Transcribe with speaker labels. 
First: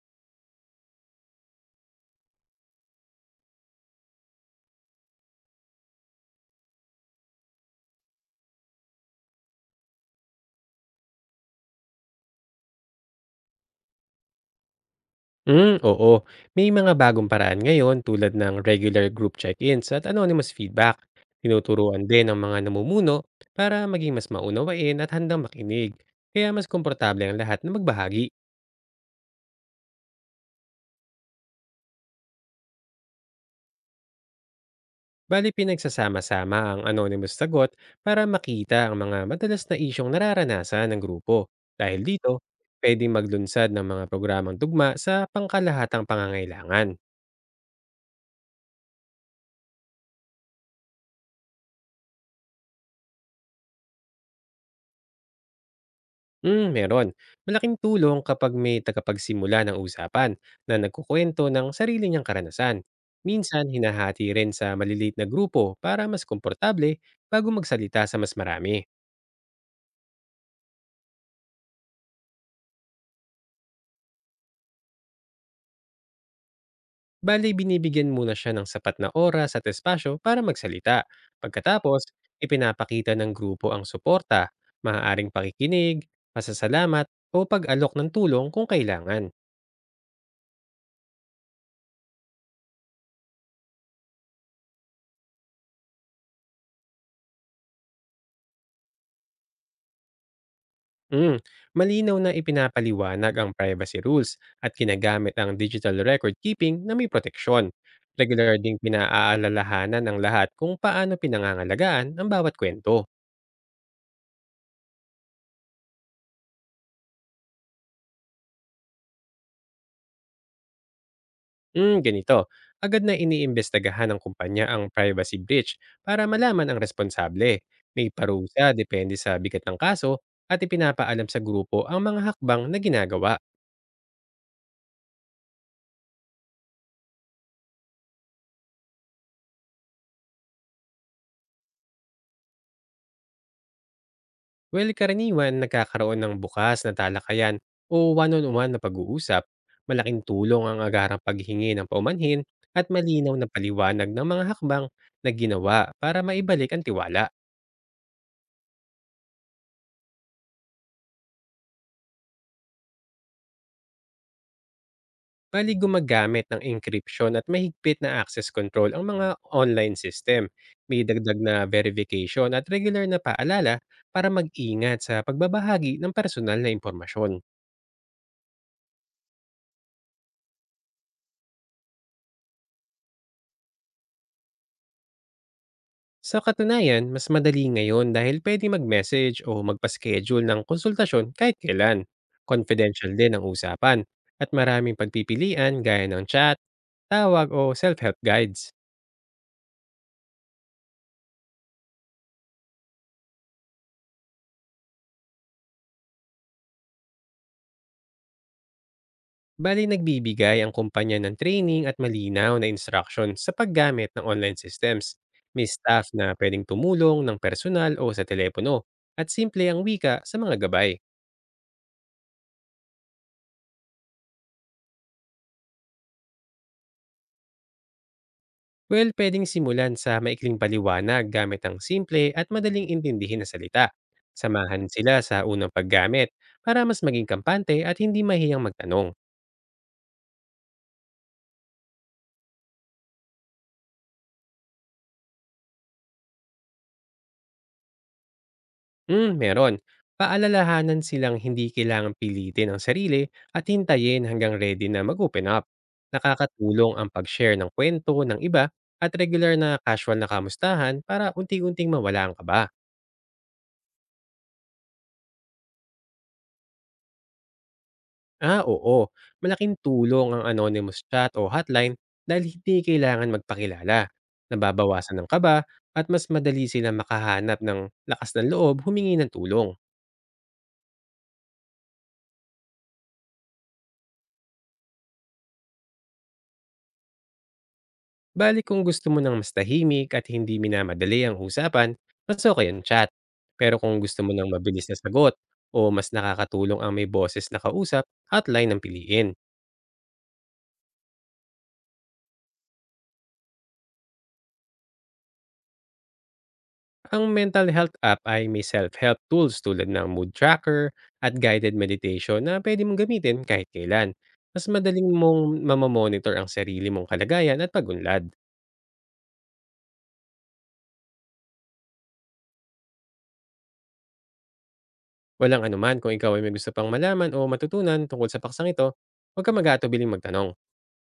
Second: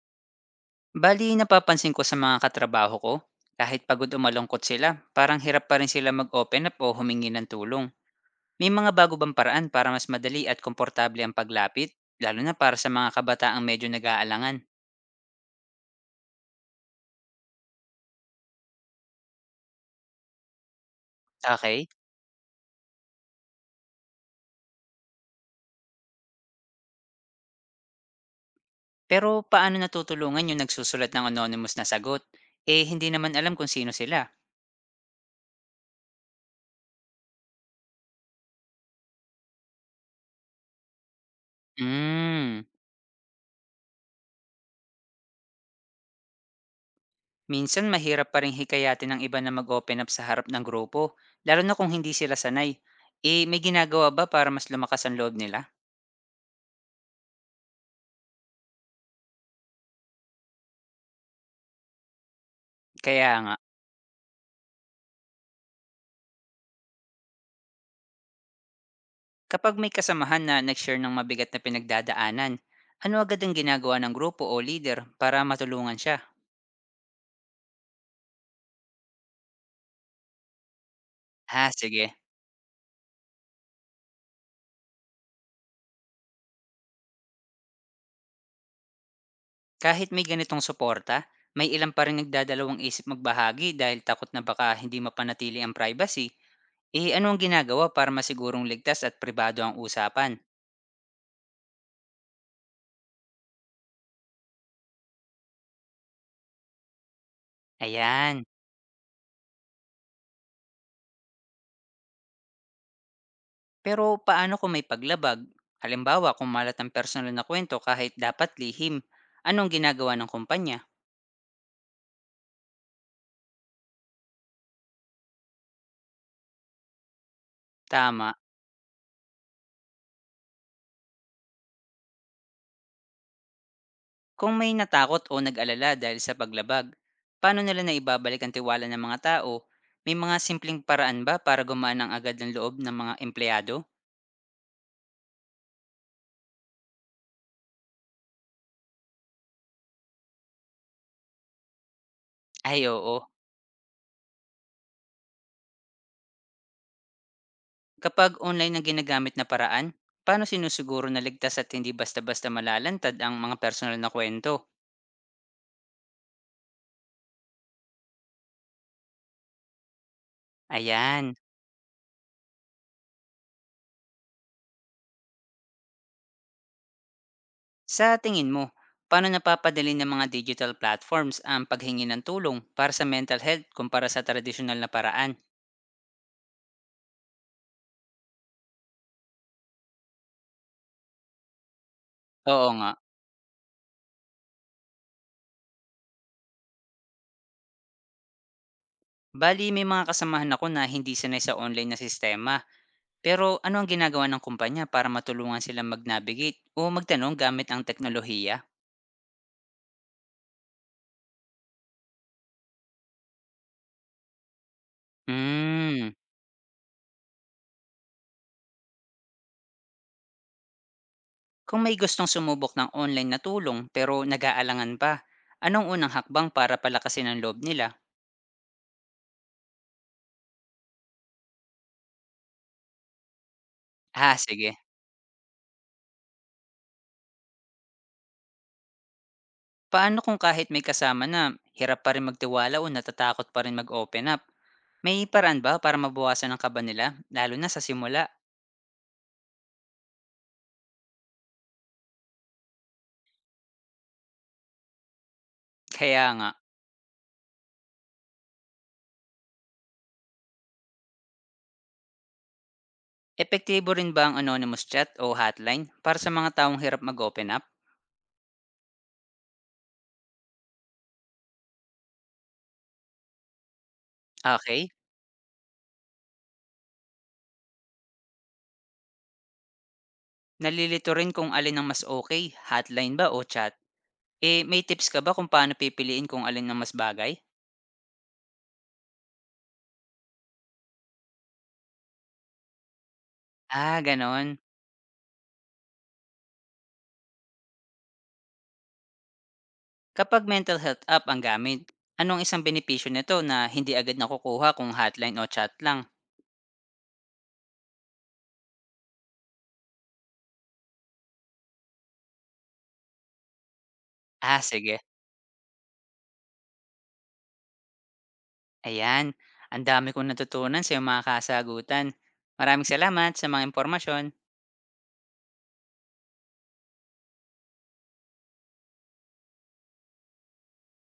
Speaker 1: Bali, napapansin ko sa mga katrabaho ko, kahit pagod o malungkot sila, parang hirap pa rin sila mag-open up o humingi ng tulong. May mga bago bang paraan para mas madali at komportable ang paglapit, lalo na para sa mga kabataang medyo nag-aalangan?
Speaker 2: Hmm, oo. May mga bagong paraan ngayon tulad ng regular group check-ins at anonymous feedback.
Speaker 1: Okay,
Speaker 2: Tinuturuan din ang mga namumuno para maging mas maunawain at handang makinig. Kaya mas komportable ang lahat na magbahagi.
Speaker 1: pero paano natutulungan yung nagsusulat ng anonymous na sagot? Eh, hindi naman alam kung sino sila.
Speaker 2: Bali pinagsasama-sama ang anonymous sagot para makita ang mga madalas na isyong nararanasan ng grupo. Dahil dito,
Speaker 1: Hmm,
Speaker 2: pwedeng maglunsad ng mga programang tugma sa pangkalahatang pangangailangan.
Speaker 1: minsan mahirap pa rin hikayatin ng iba na mag-open up sa harap ng grupo, lalo na kung hindi sila sanay. Eh, may ginagawa ba para mas lumakas ang loob nila?
Speaker 2: Hmm, meron. Malaking tulong kapag may tagapagsimula ng usapan na nagkukwento ng sarili niyang karanasan.
Speaker 1: Kaya nga.
Speaker 2: Minsan, hinahati rin sa maliliit na grupo para mas komportable bago magsalita sa mas marami.
Speaker 1: Kapag may kasamahan na nag-share ng mabigat na pinagdadaanan, ano agad ang ginagawa ng grupo o leader para matulungan siya?
Speaker 2: Bale, binibigyan muna siya ng sapat na oras at espasyo para magsalita.
Speaker 1: Ha,
Speaker 2: Pagkatapos,
Speaker 1: sige.
Speaker 2: ipinapakita ng grupo ang suporta, maaaring pakikinig, pasasalamat o pag-alok ng tulong kung kailangan.
Speaker 1: Kahit may ganitong suporta, may ilan pa rin nagdadalawang isip magbahagi dahil takot na baka hindi mapanatili ang privacy. Eh ano ang ginagawa para masigurong ligtas at pribado ang usapan?
Speaker 2: Mm, malinaw na ipinapaliwanag ang privacy rules at kinagamit ang digital record keeping na may proteksyon.
Speaker 1: Ayan.
Speaker 2: Regular ding pinaaalalahanan ng lahat kung paano pinangangalagaan ang bawat kwento.
Speaker 1: Pero paano kung may paglabag? Halimbawa, kung malat ang personal na kwento kahit dapat lihim, anong ginagawa ng kumpanya?
Speaker 2: Mm, ganito, agad na iniimbestagahan ng kumpanya ang privacy breach para malaman ang responsable. May
Speaker 1: Tama.
Speaker 2: parusa depende sa bigat ng kaso at ipinapaalam sa grupo ang mga hakbang na ginagawa.
Speaker 1: Kung may natakot o nag-alala dahil sa paglabag, paano nila naibabalik ang tiwala ng mga tao? May mga simpleng paraan ba para gumaan ang agad ng loob ng mga empleyado?
Speaker 2: Well, karaniwan nagkakaroon ng bukas na talakayan o one-on-one na pag-uusap. Malaking tulong ang agarang paghingi ng paumanhin
Speaker 1: Ay
Speaker 2: at
Speaker 1: oo.
Speaker 2: malinaw na paliwanag ng mga hakbang na ginawa para maibalik ang tiwala.
Speaker 1: Kapag online ang ginagamit na paraan, paano sinusiguro na ligtas at hindi basta-basta malalantad ang mga personal na kwento?
Speaker 2: Bali gumagamit ng encryption at mahigpit na access control ang mga online system. May
Speaker 1: Ayan.
Speaker 2: dagdag na verification at regular na paalala para mag-ingat sa pagbabahagi ng personal na impormasyon.
Speaker 1: Sa tingin mo, paano napapadali ng mga digital platforms ang paghingi ng tulong para sa mental health kumpara sa tradisyonal na paraan?
Speaker 2: Sa katunayan, mas madali ngayon dahil pwede mag-message o magpa-schedule ng konsultasyon kahit kailan.
Speaker 1: Oo nga.
Speaker 2: Confidential din ang usapan at maraming pagpipilian gaya ng chat, tawag o self-help guides.
Speaker 1: Bali, may mga kasamahan ako na hindi sanay sa online na sistema. Pero ano ang ginagawa ng kumpanya para matulungan silang mag-navigate o magtanong gamit ang teknolohiya?
Speaker 2: Bali nagbibigay ang kumpanya ng training at malinaw na instruction sa paggamit ng online systems. May staff
Speaker 1: Hmm,
Speaker 2: na pwedeng tumulong ng personal o sa telepono at simple ang wika sa mga gabay.
Speaker 1: kung may gustong sumubok ng online na tulong pero nag-aalangan pa, anong unang hakbang para palakasin ang loob nila?
Speaker 2: Well, pwedeng simulan sa maikling paliwanag gamit ang simple at madaling intindihin na salita.
Speaker 1: Ah, sige.
Speaker 2: Samahan sila sa unang paggamit para mas maging kampante at hindi mahiyang magtanong.
Speaker 1: Paano kung kahit may kasama na hirap pa rin magtiwala o natatakot pa rin mag-open up? May paraan ba para mabawasan ang kaba nila, lalo na sa simula?
Speaker 2: Hmm, meron. Paalalahanan silang hindi kailangang pilitin ang sarili at hintayin hanggang ready na mag-open up.
Speaker 1: Kaya nga.
Speaker 2: Nakakatulong ang pag-share ng kwento ng iba at regular na casual na kamustahan para unti-unting mawala ang kaba.
Speaker 1: Epektibo rin ba ang anonymous chat o hotline para sa mga taong hirap mag-open up?
Speaker 2: Ah, oo. Malaking tulong ang anonymous chat o hotline dahil hindi kailangan magpakilala.
Speaker 1: Okay.
Speaker 2: Nababawasan ng kaba at mas madali sila makahanap ng lakas ng loob humingi ng tulong.
Speaker 1: Nalilito rin kung alin ang mas okay, hotline ba o chat? Eh, may tips ka ba kung paano pipiliin kung alin ang mas bagay?
Speaker 2: Balik kung gusto mo ng mas tahimik at hindi minamadali ang usapan, mas okay ang chat. Pero kung
Speaker 1: Ah,
Speaker 2: gusto mo ng
Speaker 1: gano'n.
Speaker 2: mabilis na sagot o mas nakakatulong ang may boses na kausap, hotline ang piliin.
Speaker 1: Kapag mental health app ang gamit, anong isang benepisyo nito na hindi agad nakukuha kung hotline o chat lang?
Speaker 2: Ang mental health app ay may self-help tools tulad ng mood tracker at guided meditation na pwede mong gamitin kahit kailan.
Speaker 1: Ah,
Speaker 2: Mas
Speaker 1: sige.
Speaker 2: madaling mong mamamonitor ang sarili mong kalagayan at pagunlad.
Speaker 1: Ayan, ang dami kong natutunan sa iyong mga kasagutan. Maraming salamat sa mga impormasyon.
Speaker 2: Walang anuman kung ikaw ay may gusto pang malaman o matutunan tungkol sa paksang ito, huwag ka mag-aatubiling magtanong.